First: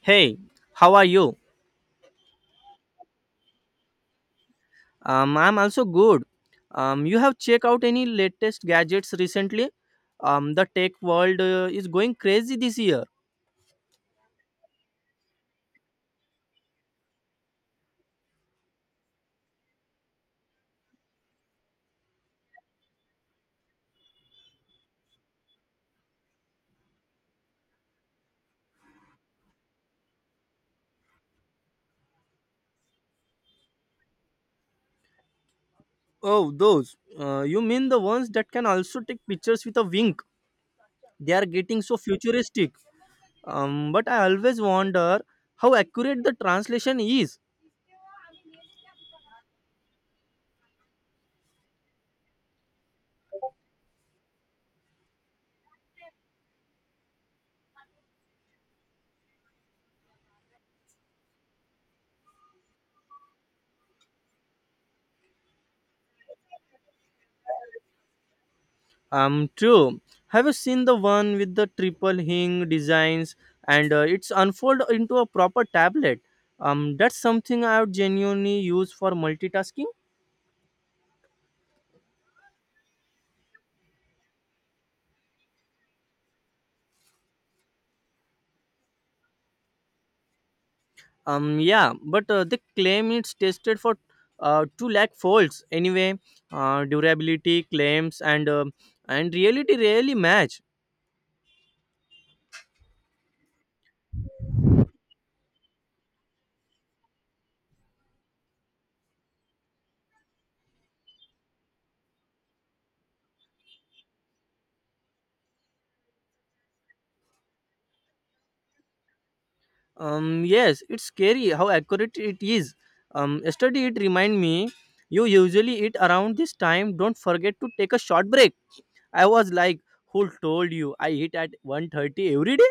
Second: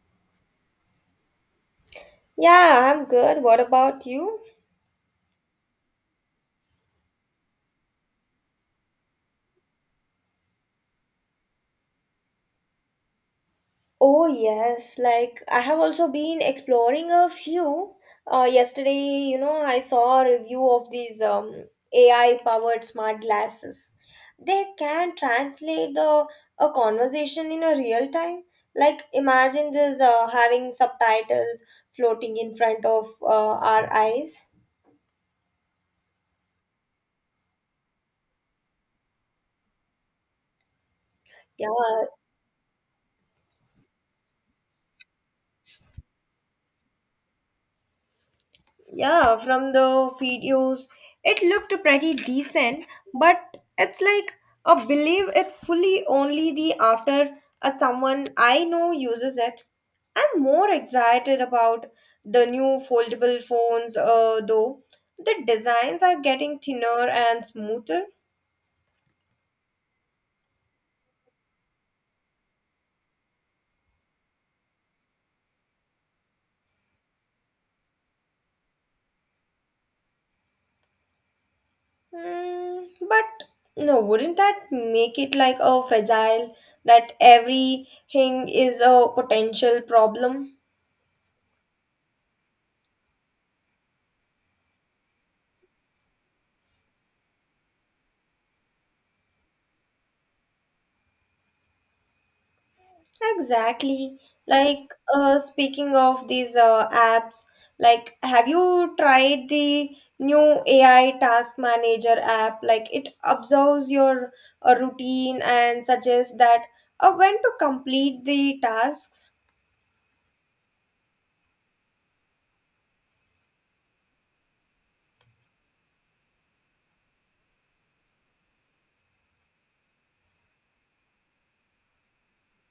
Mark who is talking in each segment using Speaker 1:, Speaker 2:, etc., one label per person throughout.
Speaker 1: Hey, how are you?
Speaker 2: Yeah, I'm good. What about you?
Speaker 1: I'm also good. You have checked out any latest gadgets recently? The tech world is going crazy this year.
Speaker 2: Oh, yes. Like, I have also been exploring a few. Yesterday, you know, I saw a review of these AI powered smart glasses. They can translate the a conversation in a real time. Like, imagine this having subtitles floating in front of our eyes.
Speaker 1: Oh, those. You mean the ones that can also take pictures with a wink? They are
Speaker 2: Yeah,
Speaker 1: getting so futuristic. But I always wonder how accurate the translation is.
Speaker 2: Yeah, From the videos, it looked pretty decent, but it's like I believe it fully only the after a someone I know uses it. I'm more excited about the new foldable phones, though the designs are getting thinner and smoother.
Speaker 1: True. Have you seen the one with the triple hing designs and it's unfold into a proper tablet? That's something I would genuinely use for multitasking.
Speaker 2: But no, wouldn't that make it like a fragile that everything is a potential problem?
Speaker 1: Yeah, but they claim it's tested for two lakh folds anyway. Durability claims and and reality rarely match.
Speaker 2: Exactly. Like, speaking of these apps, like have you tried the new AI task manager app? Like it observes your routine and suggests that when to complete the tasks.
Speaker 1: Yes, it's scary how accurate it is. Yesterday it remind me you usually eat around this time. Don't forget to take a short break. I was like, who told you I hit at 130 every day?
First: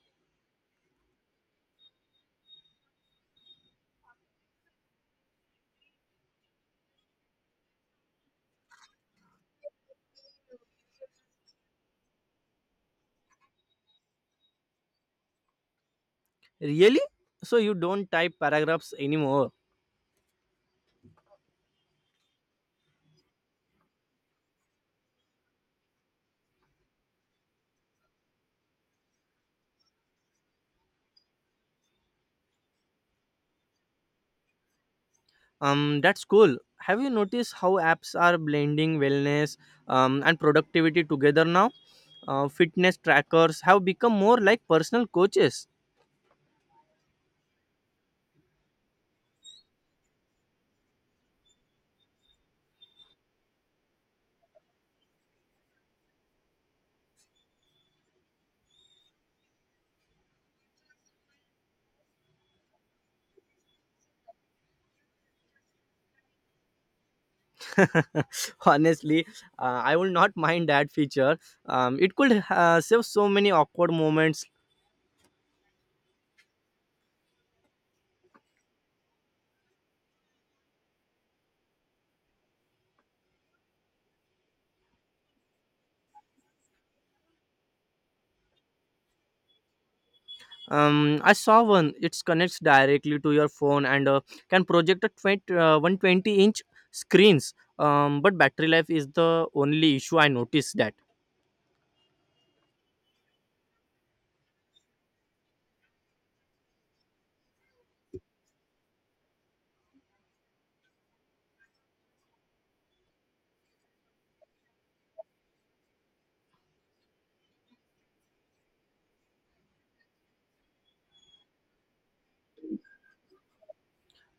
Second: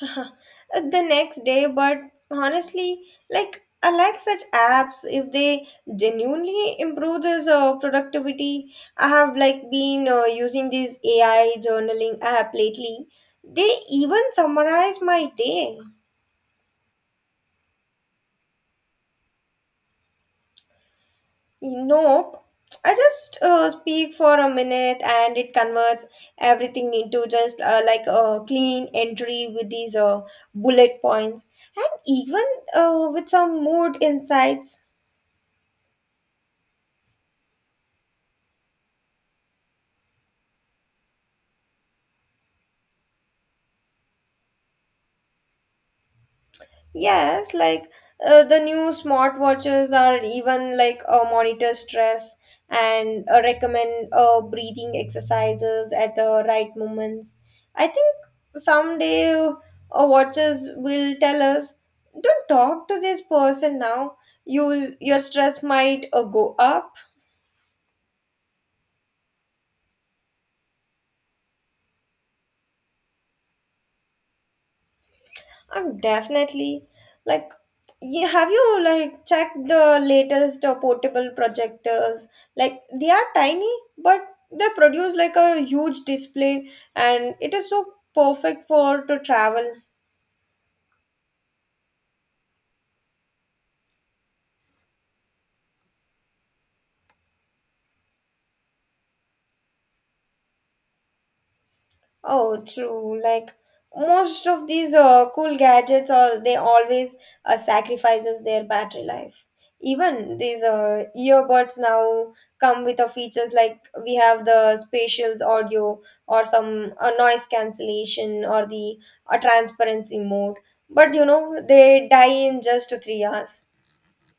Speaker 2: Huh. The next day, but honestly, like, I like such apps if they genuinely improve this productivity. I have like been using this AI journaling app lately. They even summarize my day.
Speaker 1: Really? So you don't type paragraphs anymore.
Speaker 2: Nope, I just speak for a minute and it converts everything into just like a clean entry with these bullet points, and even with some mood insights.
Speaker 1: That's cool. Have you noticed how apps are blending wellness and productivity together now? Fitness trackers have become more like personal coaches.
Speaker 2: Yes, like, the new smartwatches are even like monitor stress and recommend breathing exercises at the right moments. I think someday, watches will tell us, don't talk to this person now. You your stress might go up.
Speaker 1: Honestly, I will not mind that feature. It could save so many awkward moments.
Speaker 2: Definitely. Like, you, have you like checked the latest portable projectors? Like, they are tiny, but they produce like a huge display, and it is so perfect for to travel.
Speaker 1: I saw one. It connects directly to your phone and can project a 120-inch screens. But battery life is the only issue I noticed that.
Speaker 2: Oh, true. Like, most of these cool gadgets, all they always sacrifices their battery life. Even these earbuds now come with a features like we have the spatial audio or some noise cancellation or the transparency mode. But you know they die in just three hours.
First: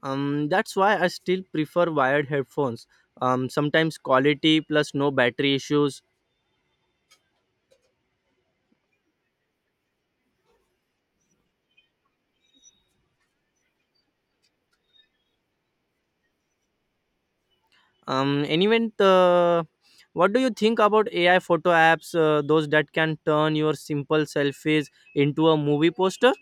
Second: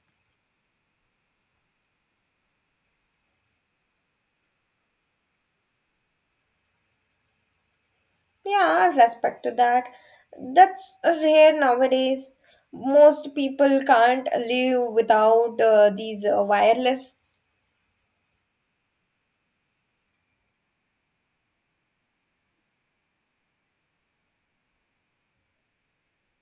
Speaker 1: That's why I still prefer wired headphones. Sometimes quality plus no battery issues.
Speaker 2: Yeah, respect to that. That's rare nowadays. Most people can't live without these wireless.
Speaker 1: Anyway, what do you think about AI photo apps? Those that can turn your simple selfies into a movie poster.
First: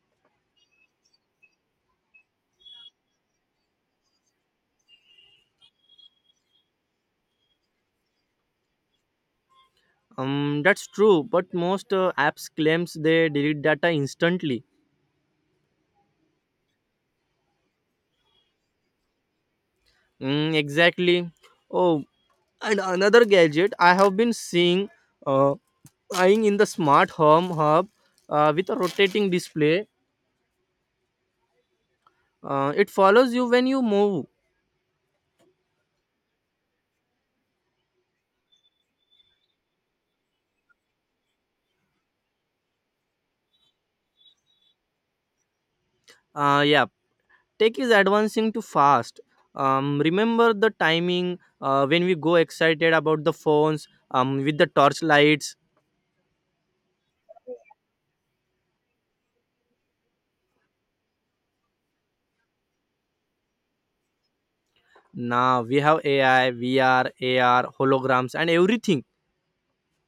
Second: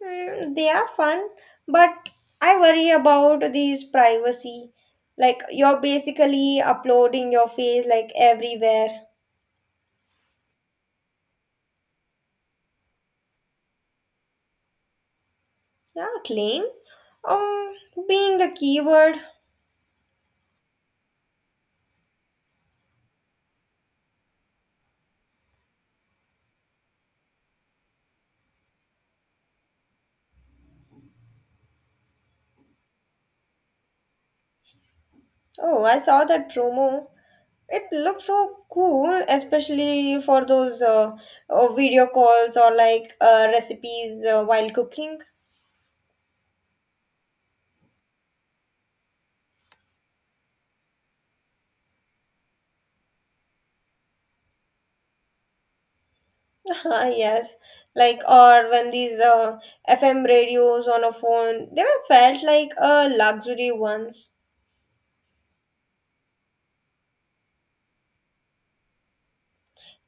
Speaker 2: Mm, they are fun, but I worry about these privacy. Like, you're basically uploading your face like everywhere.
Speaker 1: That's true, but most apps claims they delete data instantly.
Speaker 2: Yeah, claim. Um, being the keyword.
Speaker 1: Mm, exactly. Oh, and another gadget I have been seeing uh, eyeing in the smart home hub with a rotating display. It follows you when you move.
Speaker 2: Oh, I saw that promo. It looks so cool, especially for those video calls or like recipes while cooking.
Speaker 1: Yeah, tech is advancing too fast. Remember the timing when we go excited about the phones with the torch lights.
Speaker 2: Ah yes, like or when these FM radios on a phone, they were felt like a luxury once.
Speaker 1: Now we have AI, VR, AR, holograms, and everything.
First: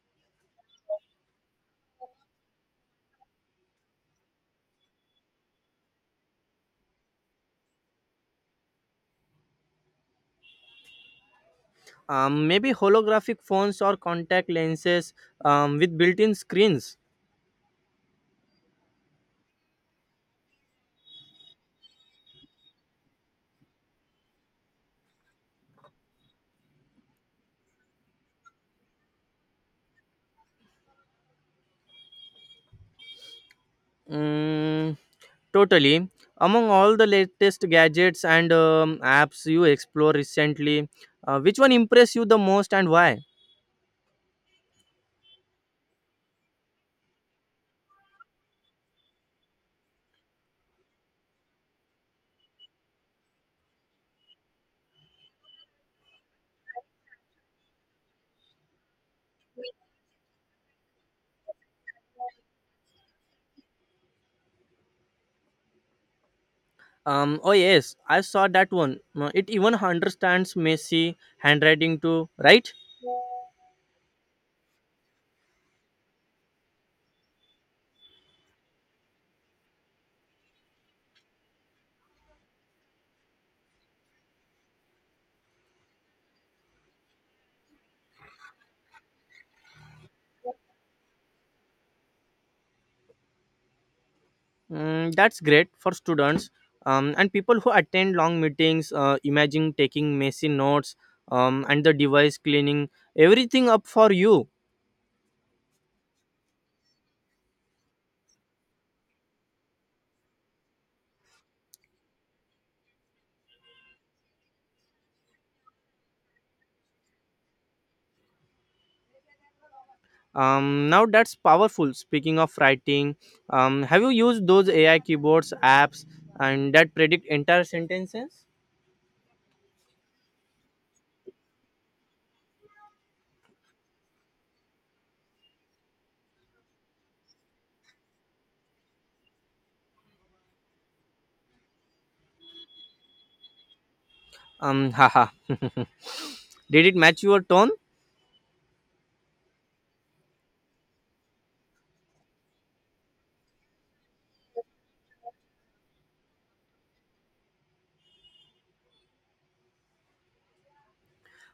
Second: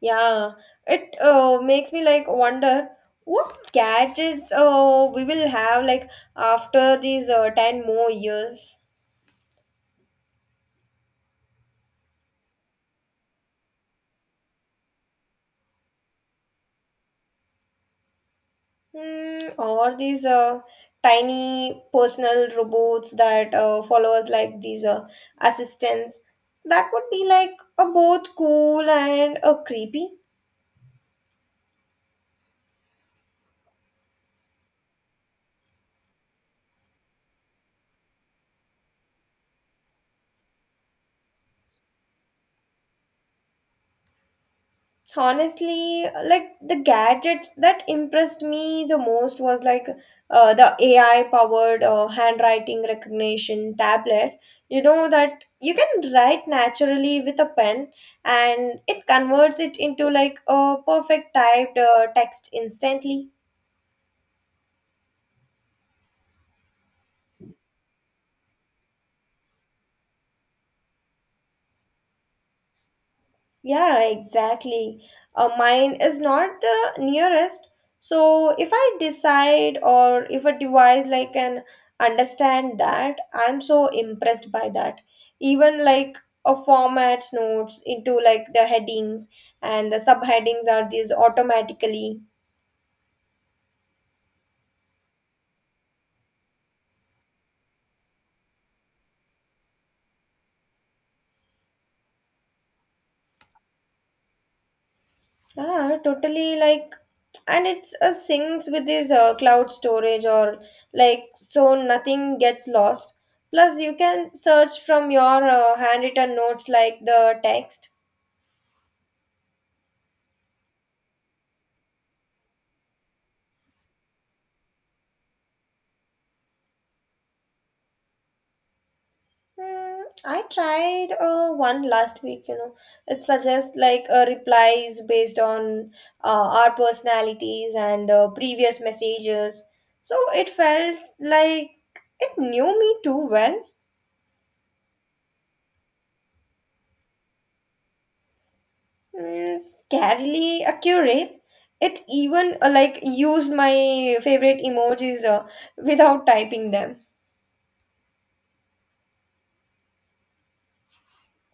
Speaker 2: Yeah, it makes me like wonder what gadgets we will have like after these 10 more years.
Speaker 1: Maybe holographic phones or contact lenses with built-in screens.
Speaker 2: Mm, or these tiny personal robots that follow us like these assistants. That would be like a both cool and a creepy.
Speaker 1: Mm, totally. Among all the latest gadgets and apps you explore recently, which one impressed you the most and why?
Speaker 2: Honestly, like the gadgets that impressed me the most was like the AI powered handwriting recognition tablet. You know that you can write naturally with a pen and it converts it into like a perfect typed text instantly.
Speaker 1: Oh yes, I saw that one. It even understands messy handwriting too, right?
Speaker 2: Yeah, exactly. Mine is not the nearest. So if I decide or if a device like can understand that, I'm so impressed by that. Even like a formats notes into like the headings and the subheadings are these automatically.
Speaker 1: Mm, that's great for students and people who attend long meetings. Imagine taking messy notes and the device cleaning everything up for you.
Speaker 2: Ah, totally, like, and it's a syncs with this cloud storage or like, so nothing gets lost. Plus, you can search from your handwritten notes like the text.
Speaker 1: Now that's powerful. Speaking of writing, have you used those AI keyboards apps and that predict entire sentences?
Speaker 2: Hmm, I tried one last week, you know. It suggests like replies based on uh, our personalities and previous messages. So it felt like it knew me too well.
Speaker 1: Haha Did it match your tone?
Speaker 2: Mm, scarily accurate. It even like used my favorite emojis without typing them.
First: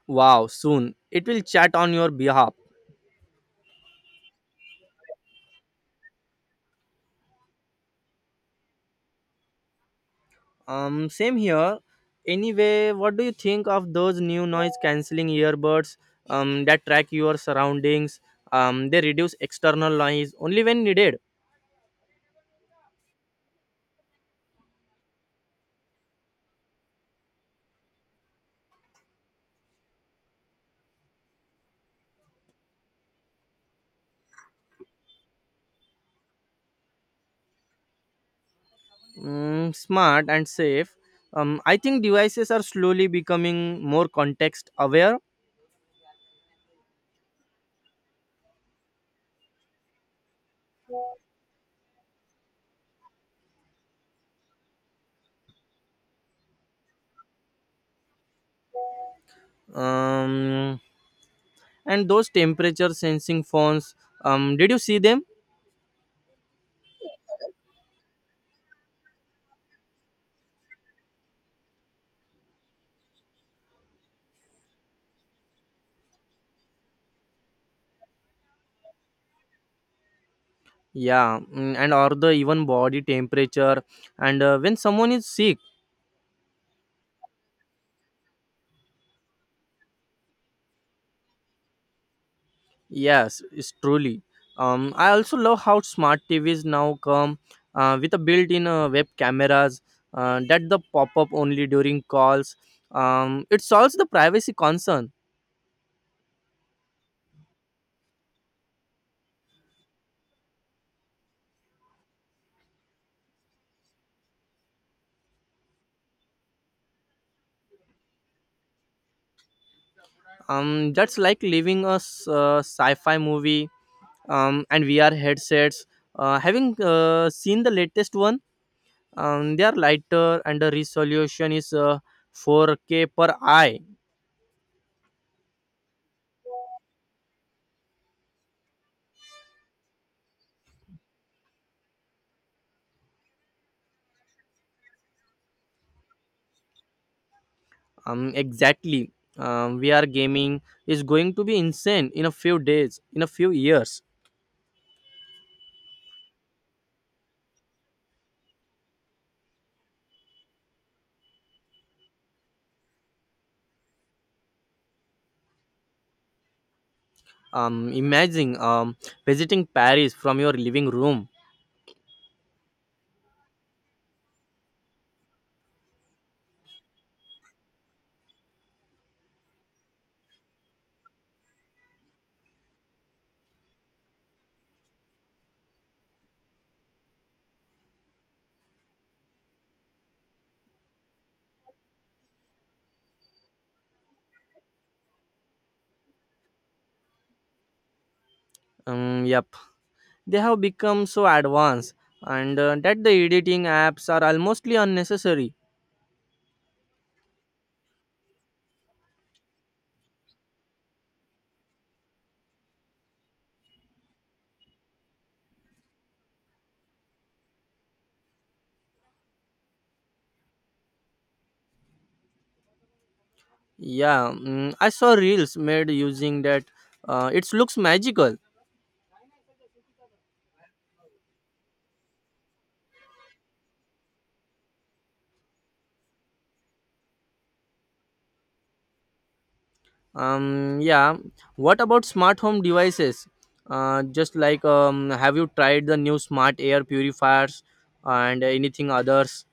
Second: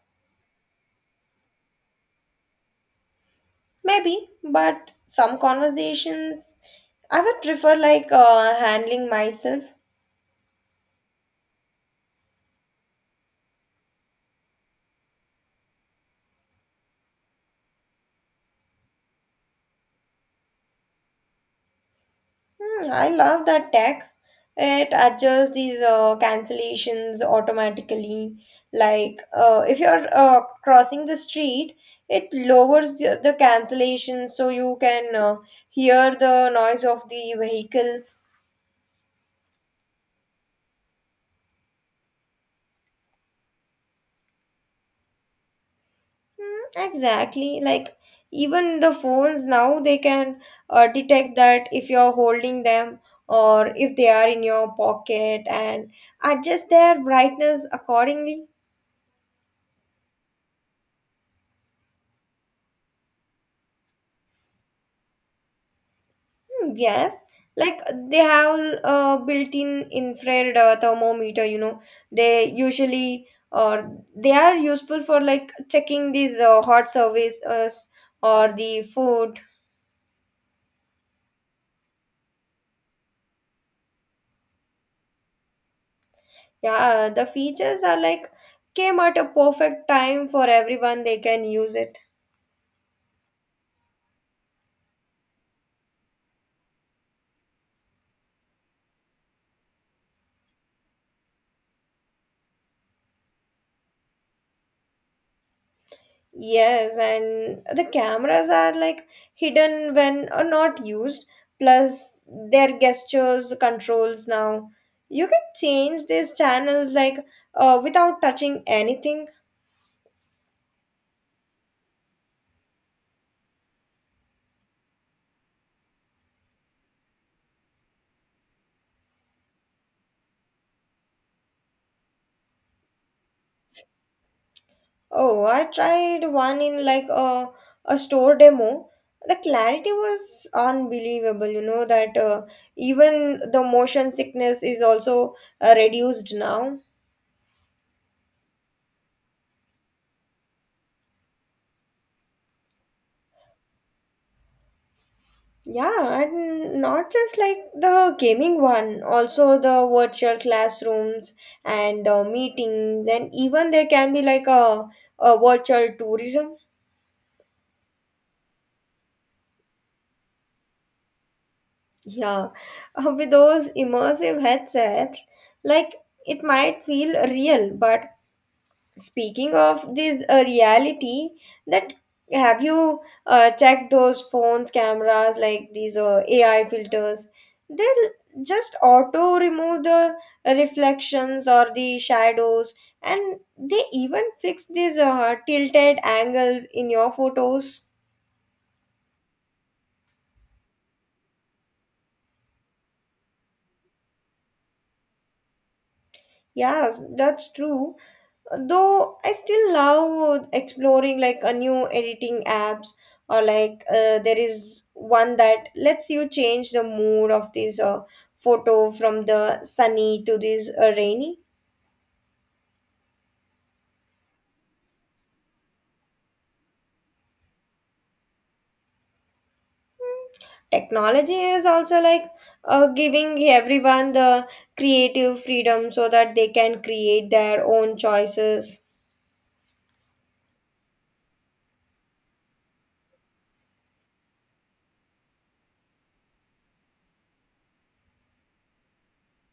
Speaker 1: Wow, soon it will chat on your behalf.
Speaker 2: Maybe, but some conversations I would prefer like handling myself.
Speaker 1: Same here. Anyway, what do you think of those new noise cancelling earbuds that track your surroundings? They reduce external noise only when needed.
Speaker 2: Hmm, I love that tech. It adjusts these cancellations automatically. Like, if you're crossing the street, it lowers the cancellation so you can hear the noise of the vehicles.
Speaker 1: Mm, smart and safe. I think devices are slowly becoming more context aware.
Speaker 2: Mm, exactly. Like, even the phones now, they can detect that if you're holding them or if they are in your pocket and adjust their brightness accordingly.
Speaker 1: Um, and those temperature sensing phones, did you see them?
Speaker 2: Hmm, yes. Like, they have a built-in infrared thermometer, you know. They usually or they are useful for like checking these hot surfaces or the food.
Speaker 1: Yeah, mm, and or the even body temperature. And when someone is sick,
Speaker 2: Yeah, the features are like came at a perfect time for everyone, they can use it.
Speaker 1: yes, it's truly. I also love how smart TVs now come with a built-in web cameras that the pop up only during calls. It solves the privacy concern.
Speaker 2: Yes, and the cameras are like hidden when or not used, plus their gestures controls now. You can change these channels like without touching anything.
Speaker 1: That's like leaving a sci-fi movie. And VR headsets, having seen the latest one, they are lighter and the resolution is 4K per eye.
Speaker 2: Oh, I tried one in a store demo. The clarity was unbelievable, you know, that even the motion sickness is also reduced now.
Speaker 1: Exactly. VR gaming is going to be insane in a few years.
Speaker 2: Yeah, and not just like the gaming one, also the virtual classrooms and the meetings, and even there can be like a virtual tourism.
Speaker 1: Imagine visiting Paris from your living room.
Speaker 2: Yeah, with those immersive headsets, like it might feel real, but speaking of this reality, that have you checked those phones cameras like these AI filters? They'll just auto remove the reflections or the shadows, and they even fix these tilted angles in your photos.
Speaker 1: Yep, they have become so advanced and that the editing apps are almostly unnecessary.
Speaker 2: Yes, that's true. Though, I still love exploring like a new editing apps, or like there is one that lets you change the mood of this photo from the sunny to this rainy.
Speaker 1: Yeah, mm, I saw reels made using that. It looks magical.
Speaker 2: Technology is also like giving everyone the creative freedom so that they can create their own choices.
Speaker 1: Yeah. What about smart home devices? Just like Have you tried the new smart air purifiers and anything others?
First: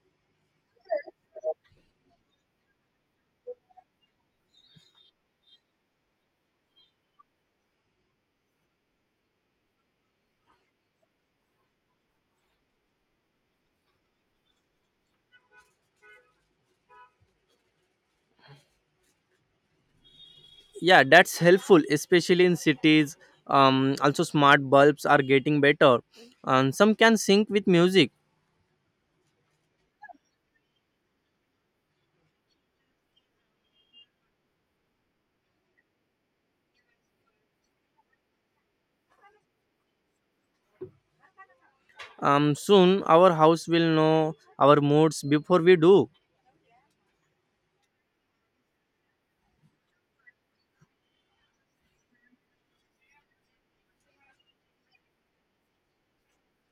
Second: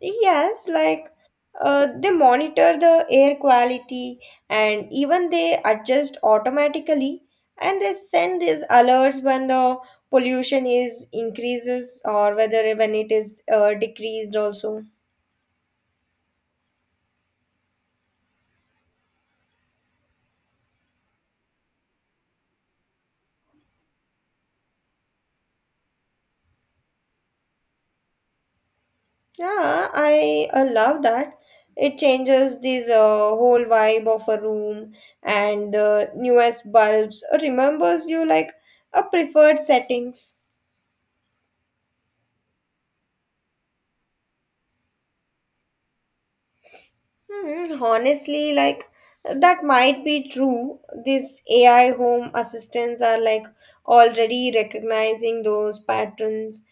Speaker 2: Yes, like, they monitor the air quality and even they adjust automatically, and they send these alerts when the pollution is increases or whether when it is decreased also.
Speaker 1: Yeah, that's helpful, especially in cities. Also smart bulbs are getting better. Some can sync with music.
Speaker 2: Yeah, I love that. It changes this whole vibe of a room, and the newest bulbs remembers you like a preferred settings.
Speaker 1: Soon our house will know our moods before we do.
Speaker 2: Hmm, honestly, like that might be true. These AI home assistants are like already recognizing those patterns.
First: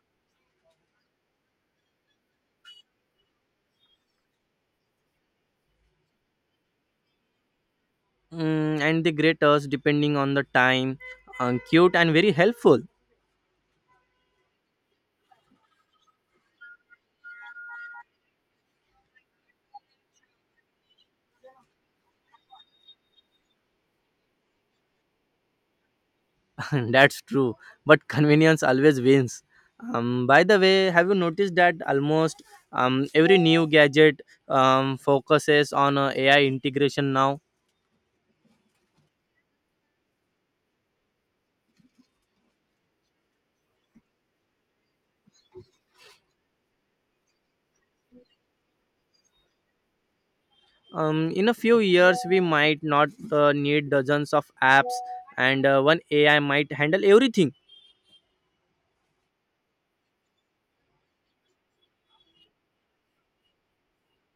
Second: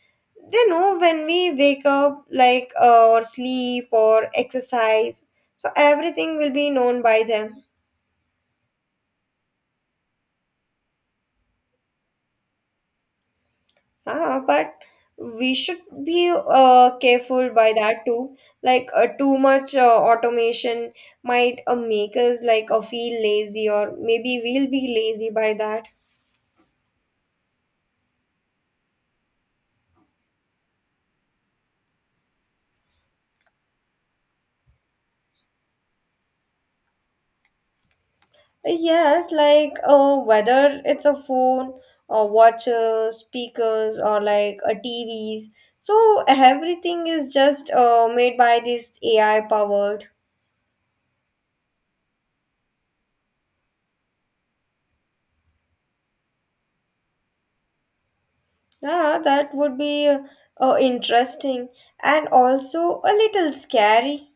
Speaker 2: They know when we wake up, like, or sleep, or exercise. So everything will be known by them.
Speaker 1: Mm, and the graters depending on the time, cute and very helpful.
Speaker 2: Ah, but we should be careful by that too. Like, too much automation might make us like feel lazy, or maybe we'll be lazy by that.
Speaker 1: That's true, but convenience always wins. By the way, have you noticed that almost every new gadget focuses on AI integration now?
Speaker 2: Yes, like, whether it's a phone or watches, speakers, or like a TVs. So everything is just made by this AI powered.
Speaker 1: In a few years we might not need dozens of apps and one AI might handle everything.
Speaker 2: Yeah, that would be interesting and also a little scary.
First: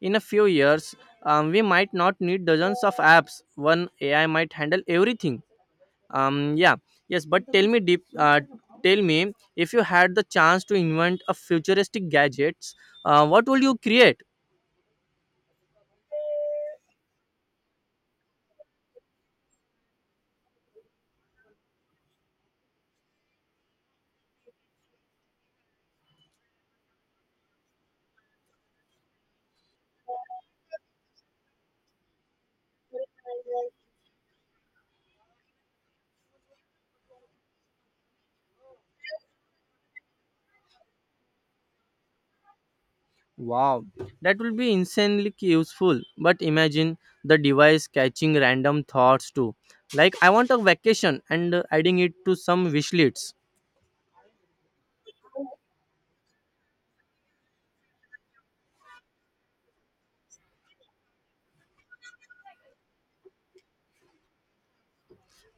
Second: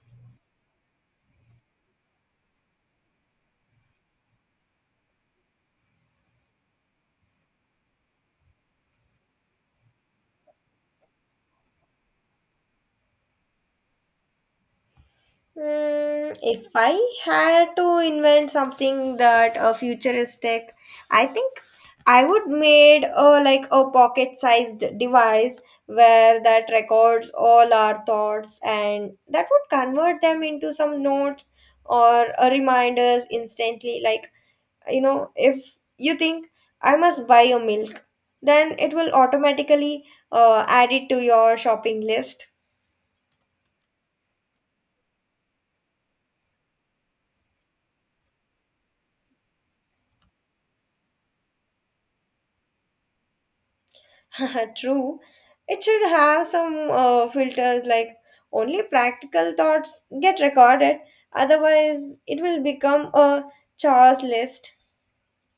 Speaker 1: In a few years we might not need dozens of apps. One AI might handle everything. Yeah, yes, but tell me if you had the chance to invent a futuristic gadgets, what will you create?
Speaker 2: Mm, if I had to invent something that a futuristic, I think I would made a like a pocket-sized device where that records all our thoughts and that would convert them into some notes or reminders instantly. Like, you know, if you think I must buy a milk, then it will automatically add it to your shopping list.
Speaker 1: Wow, that will be insanely useful, but imagine the device catching random thoughts too, like I want a vacation and adding it to some wish lists.
Speaker 2: True. It should have some filters like only practical thoughts get recorded, otherwise, it will become a chores list.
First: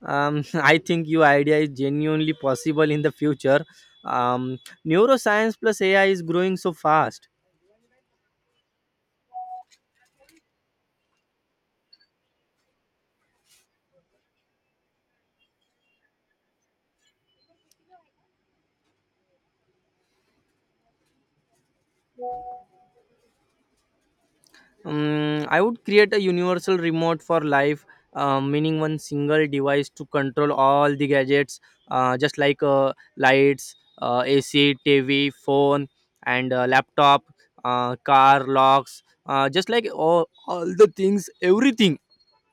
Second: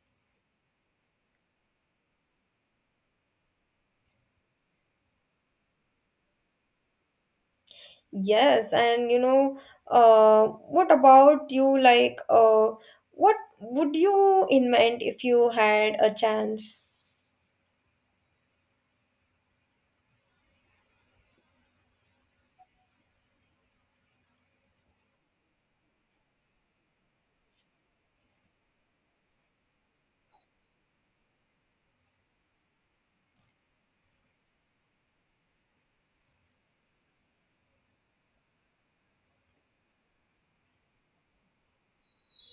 Speaker 1: I think your idea is genuinely possible in the future. um, Neuroscience plus AI is growing so fast.
Speaker 2: Yes, and you know, what about you? Like, what would you invent if you had a chance?
Speaker 1: I would create a universal remote for life, meaning one single device to control all the gadgets, just like lights, AC, TV, phone, and laptop, car, locks, just like all the things, everything.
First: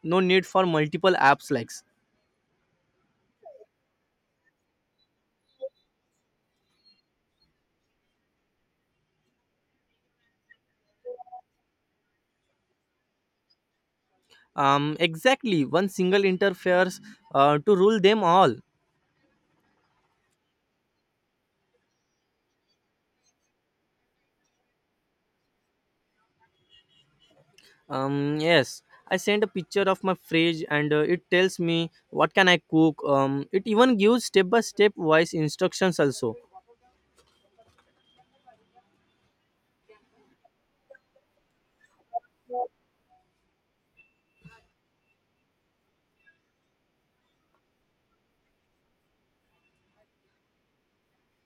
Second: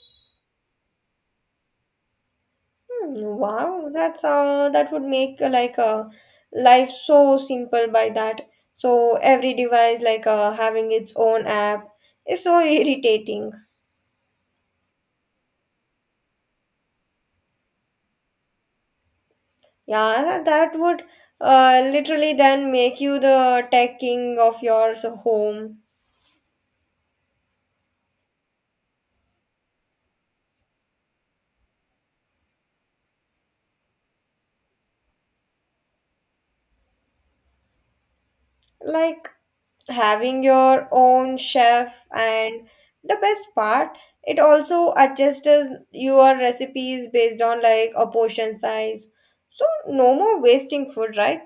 Speaker 1: No need for multiple apps likes.
Speaker 2: Hmm, wow, that would make like life so simple by that. So every device like having its own app is so irritating.
Speaker 1: Exactly, one single interface to rule them all.
Speaker 2: Yeah, that would literally then make you the tech king of your home.
Speaker 1: Yes, I sent a picture of my fridge and it tells me what can I cook. It even gives step by step wise instructions also.
Speaker 2: Like having your own chef, and the best part, it also adjusts your recipes based on like a portion size. So no more wasting food, right?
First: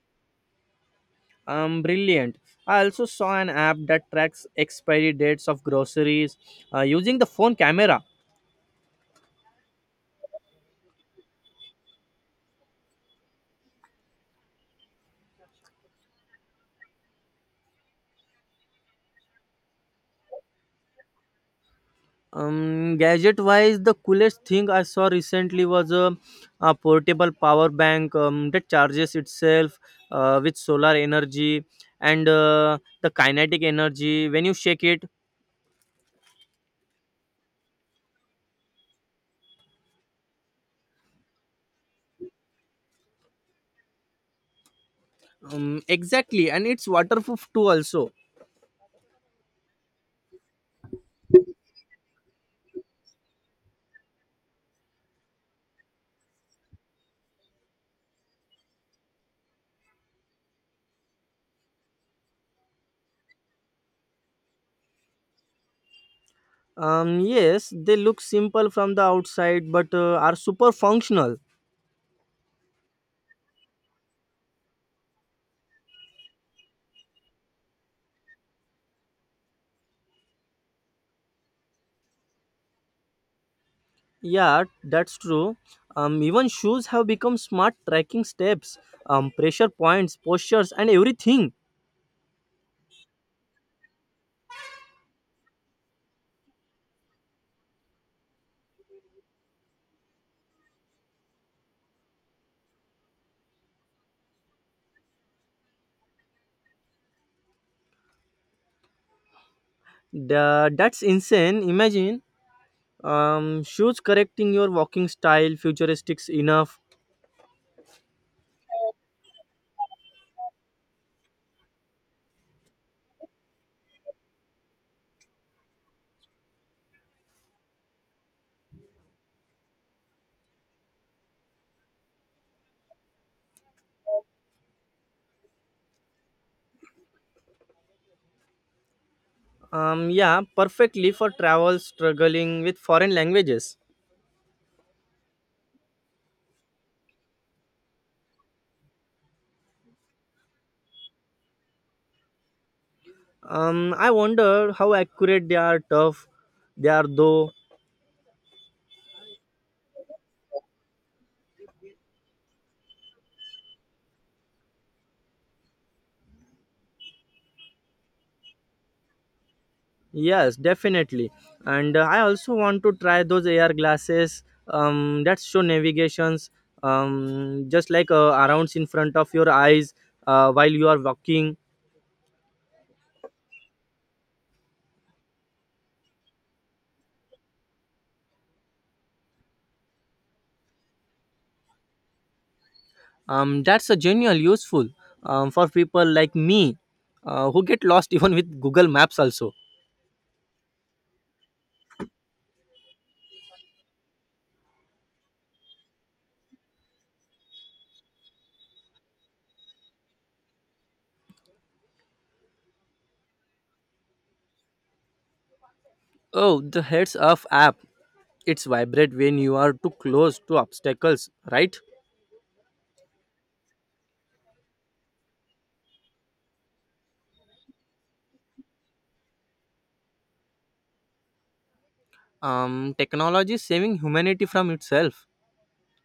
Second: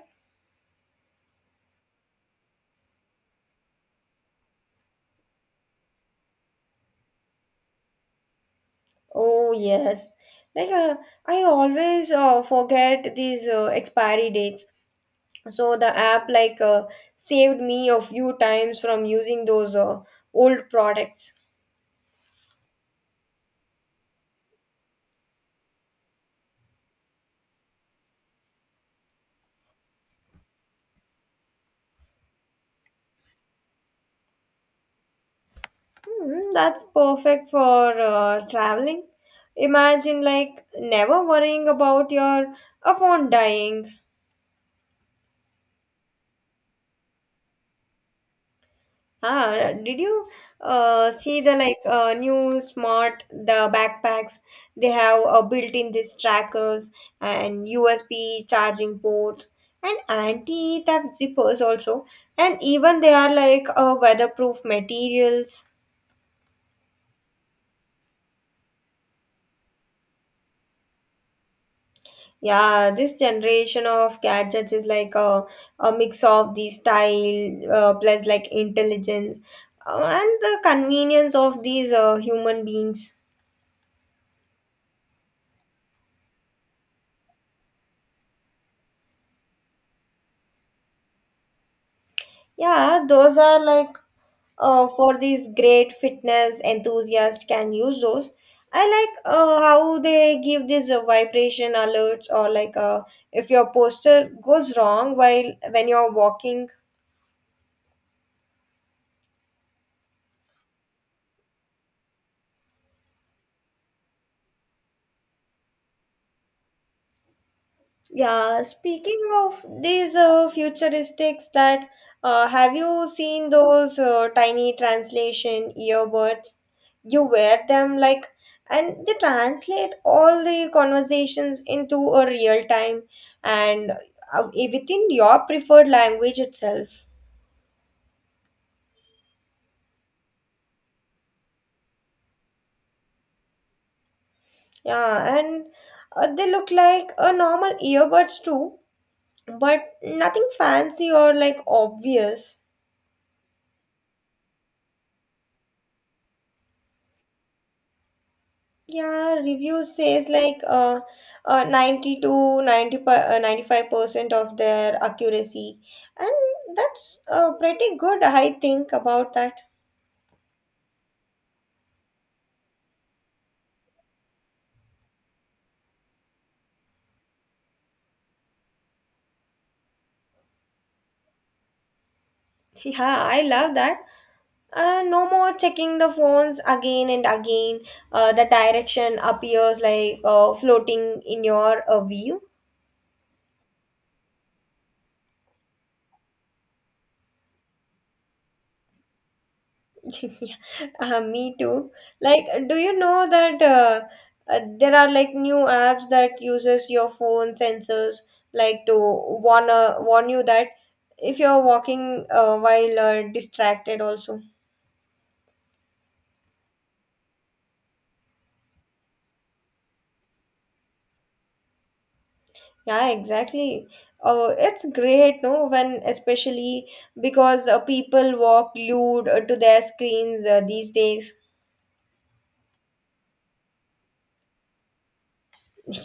Speaker 1: Brilliant. I also saw an app that tracks expiry dates of groceries using the phone camera.
Speaker 2: Oh yes, like I always forget these expiry dates. So the app like saved me a few times from using those old products.
Speaker 1: Gadget wise, the coolest thing I saw recently was a portable power bank that charges itself with solar energy and the kinetic energy when you shake it.
Speaker 2: Hmm, that's perfect for traveling. Imagine like never worrying about your phone dying.
Speaker 1: Exactly, and it's waterproof too. Also,
Speaker 2: Ah, did you see the like new smart the backpacks? They have built-in these trackers and USB charging ports and anti-theft zippers also, and even they are like weatherproof materials.
Speaker 1: yes, they look simple from the outside, but are super functional.
Speaker 2: Yeah, this generation of gadgets is like a mix of the style plus like intelligence and the convenience of these human beings.
Speaker 1: Yeah, that's true. Even shoes have become smart tracking steps, pressure points, postures, and everything.
Speaker 2: Yeah, those are like for these great fitness enthusiasts can use those. I like how they give these vibration alerts or like if your posture goes wrong while when you're walking.
Speaker 1: That's insane. Imagine shoes correcting your walking style, futuristic enough.
Speaker 2: Yeah, speaking of these futuristics that have you seen those tiny translation earbuds? You wear them like, and they translate all the conversations into a real time and within your preferred language itself.
Speaker 1: Yeah, perfectly for travel, struggling with foreign languages.
Speaker 2: Yeah, and they look like a normal earbuds too, but nothing fancy or like obvious.
Speaker 1: I wonder how accurate they are. Tough they are, though.
Speaker 2: Yeah, reviews says like, 90 to 95% of their accuracy, and that's pretty good I think about that.
Speaker 1: Yes, definitely. And I also want to try those AR glasses that show navigations, just like arounds in front of your eyes while you are walking.
Speaker 2: Yeah, I love that. No more checking the phones again and again. The direction appears like floating in your view.
Speaker 1: That's a genuine useful for people like me who get lost even with Google Maps also.
Speaker 2: Yeah, me too. Like, do you know that there are like new apps that uses your phone sensors like to warn you that if you're walking while distracted also.
Speaker 1: Oh, the Heads Up app. It's vibrate when you are too close to obstacles, right?
Speaker 2: Yeah, exactly. Oh, it's great, no? When especially because people walk glued to their screens these days.
Speaker 1: Technology is saving humanity from itself.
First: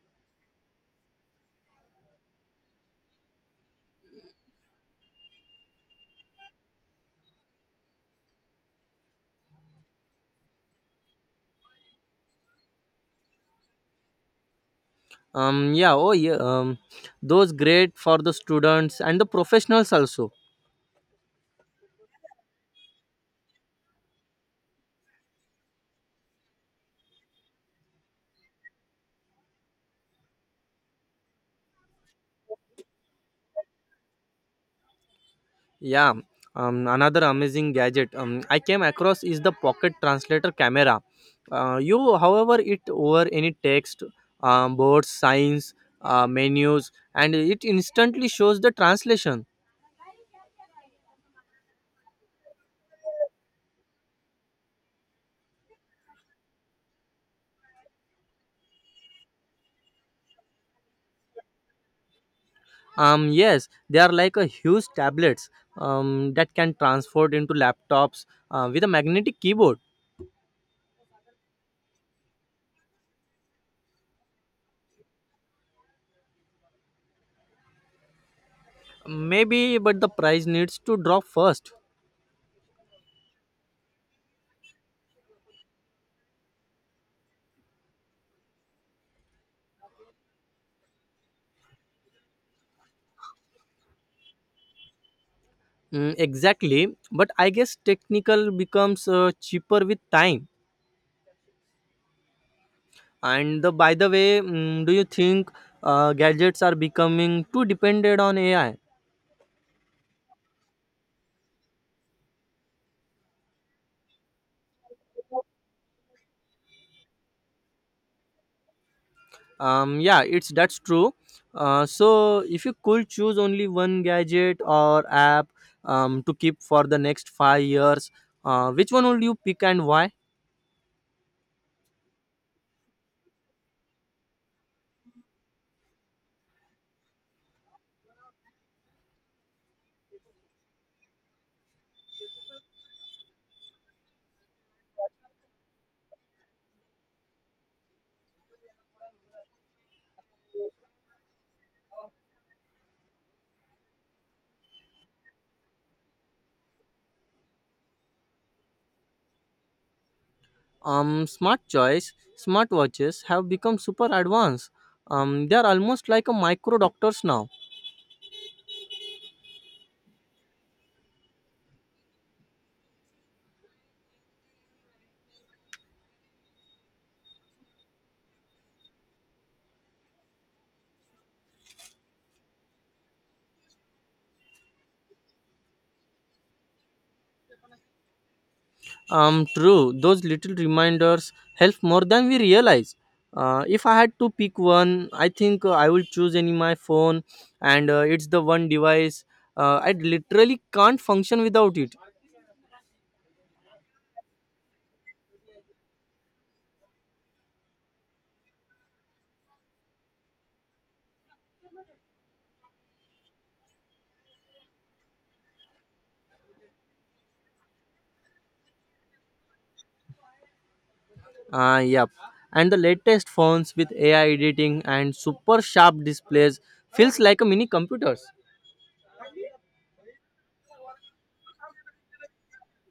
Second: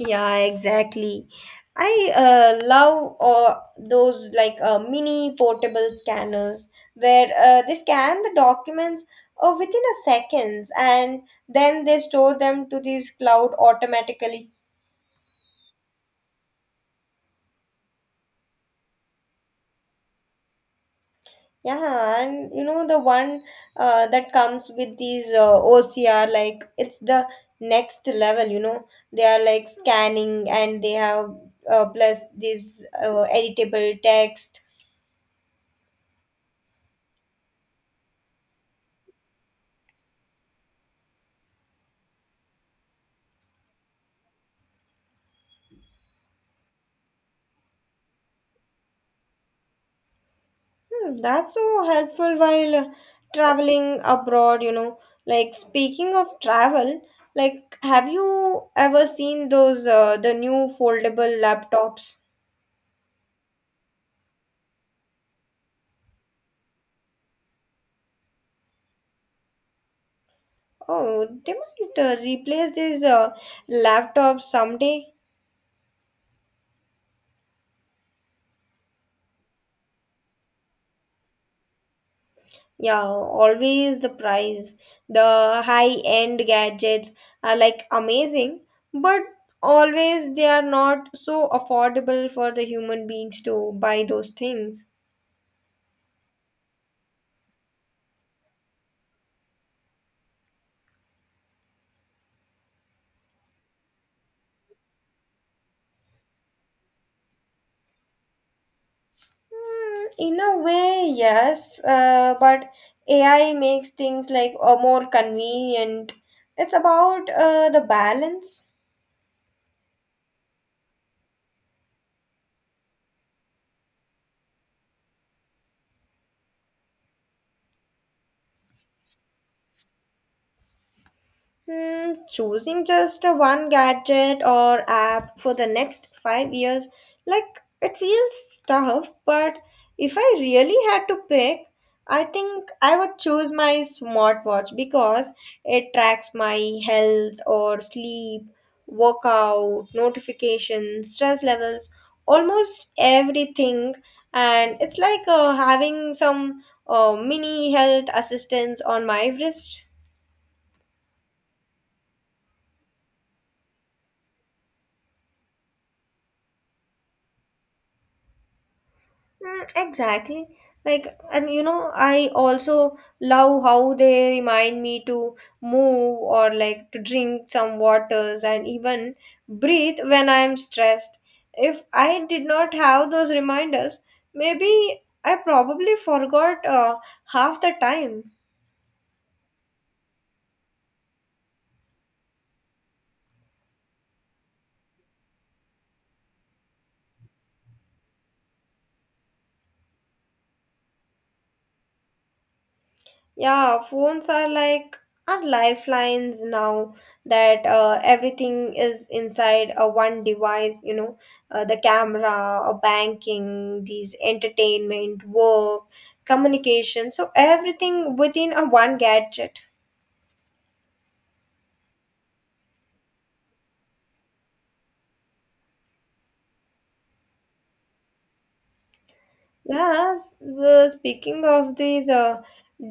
Speaker 2: Yeah, exactly. I love those like mini portable scanners where they scan the documents within a seconds and then they store them to this cloud automatically.
Speaker 1: Um yeah oh yeah um those great for the students and the professionals also.
Speaker 2: Yeah, and you know the one that comes with these OCR like it's the next level. You know they are like scanning and they have plus this editable text.
Speaker 1: yeah Another amazing gadget, I came across is the pocket translator camera. You however it over any text, boards signs, menus, and it instantly shows the translation.
Speaker 2: Hmm. That's so helpful while traveling abroad, you know. Like speaking of travel, like have you ever seen those the new foldable laptops?
Speaker 1: Yes, they are like a huge tablets that can transport into laptops with a magnetic keyboard.
Speaker 2: Oh, they might replace these laptops someday.
Speaker 1: Maybe, but the price needs to drop first.
Speaker 2: Yeah, always the price. The high-end gadgets are like amazing, but always they are not so affordable for the human beings to buy those things.
Speaker 1: Mm, exactly, but I guess technical becomes cheaper with time. By the way, do you think gadgets are becoming too dependent on AI?
Speaker 2: Mm, in a way, yes, but AI makes things like more convenient. It's about the balance.
Speaker 1: Um, yeah it's that's true. So if you could choose only one gadget or app to keep for the next 5 years, which one would you pick and why?
Speaker 2: Hmm, choosing just a one gadget or app for the next 5 years, like it feels tough, but if I really had to pick, I think I would choose my smartwatch because it tracks my health or sleep, workout, notifications, stress levels, almost everything. And it's like having some mini health assistance on my wrist.
Speaker 1: Smart choice. Smartwatches have become super advanced. They are almost like a micro doctors now.
Speaker 2: Mm, exactly. Like, and you know, I also love how they remind me to move or like to drink some waters and even breathe when I am stressed. If I did not have those reminders, maybe I probably forgot half the time.
Speaker 1: True, those little reminders help more than we realize. Uh, if I had to pick one I think I will choose any my phone and it's the one device I literally can't function without it.
Speaker 2: Yeah, phones are like our lifelines now that everything is inside a one device, you know, the camera, banking, these entertainment, work, communication. So everything within a one gadget.
Speaker 1: Yep, and the latest phones with AI editing and super sharp displays feels like a mini computers.
Speaker 2: Yes, speaking of these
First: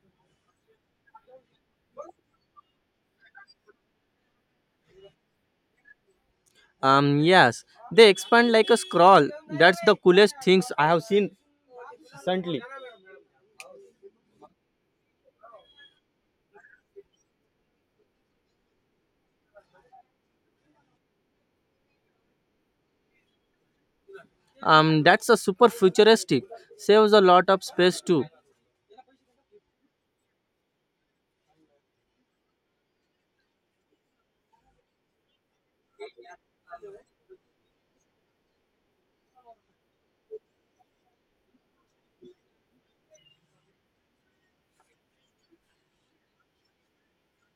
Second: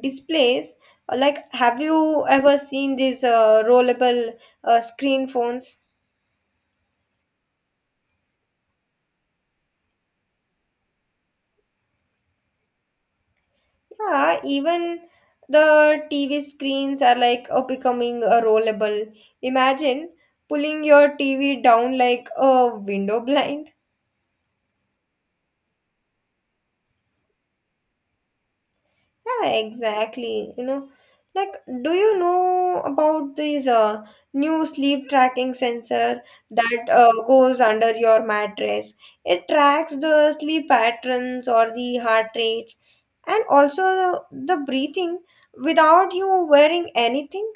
Speaker 2: displays, like have you ever seen these rollable screen phones?
Speaker 1: Yes, they expand like a scroll. That's the coolest things I have seen recently.
Speaker 2: Yeah, even the TV screens are like becoming a rollable. Imagine pulling your TV down like a window blind.
Speaker 1: That's a super futuristic. Saves a lot of space too.
Speaker 2: Yeah, exactly. You know, like do you know about this new sleep tracking sensor that goes under your mattress? It tracks the sleep patterns or the heart rates and also the breathing without you wearing anything.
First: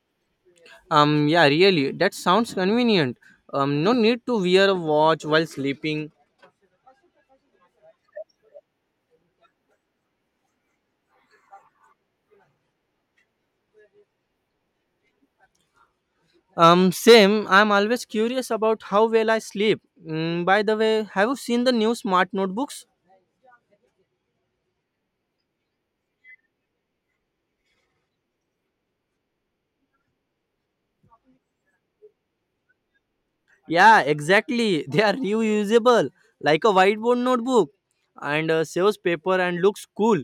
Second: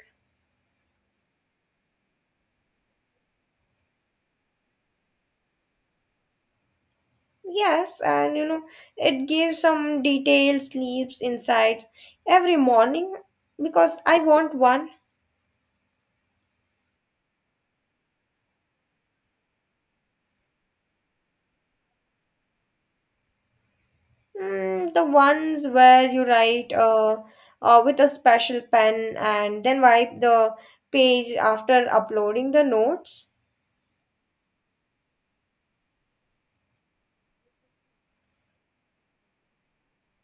Speaker 1: Yeah, really, that sounds convenient. No need to wear a watch while sleeping.
Speaker 2: Yes, and you know, it gives some detailed sleeps insights every morning because I want one.
Speaker 1: Same. I'm always curious about how well I sleep. Mm, by the way, have you seen the new smart notebooks?
Speaker 2: Mm, the ones where you write with a special pen and then wipe the page after uploading the notes.
Speaker 1: Yeah, exactly. They are reusable, like a whiteboard notebook, and saves paper and looks cool.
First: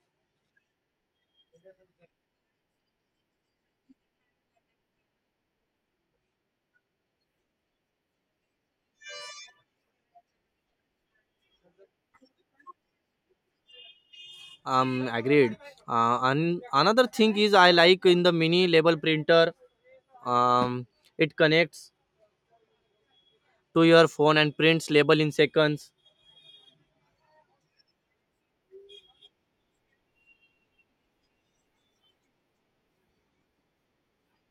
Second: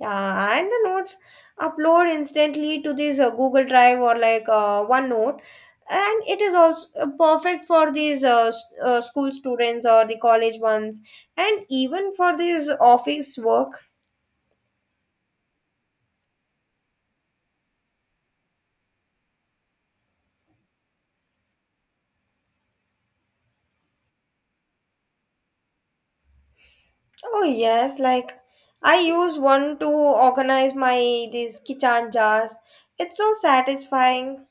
Speaker 2: Yeah, and the notes upload instantly to this Google Drive or like OneNote, and it is also perfect for these school students or the college ones, and even for these office work.
Speaker 1: Agreed. And another thing is I like in the mini label printer. Um, it connects to your phone and prints label in seconds.
Speaker 2: Oh yes, like I use one to organize my these kitchen jars. It's so satisfying.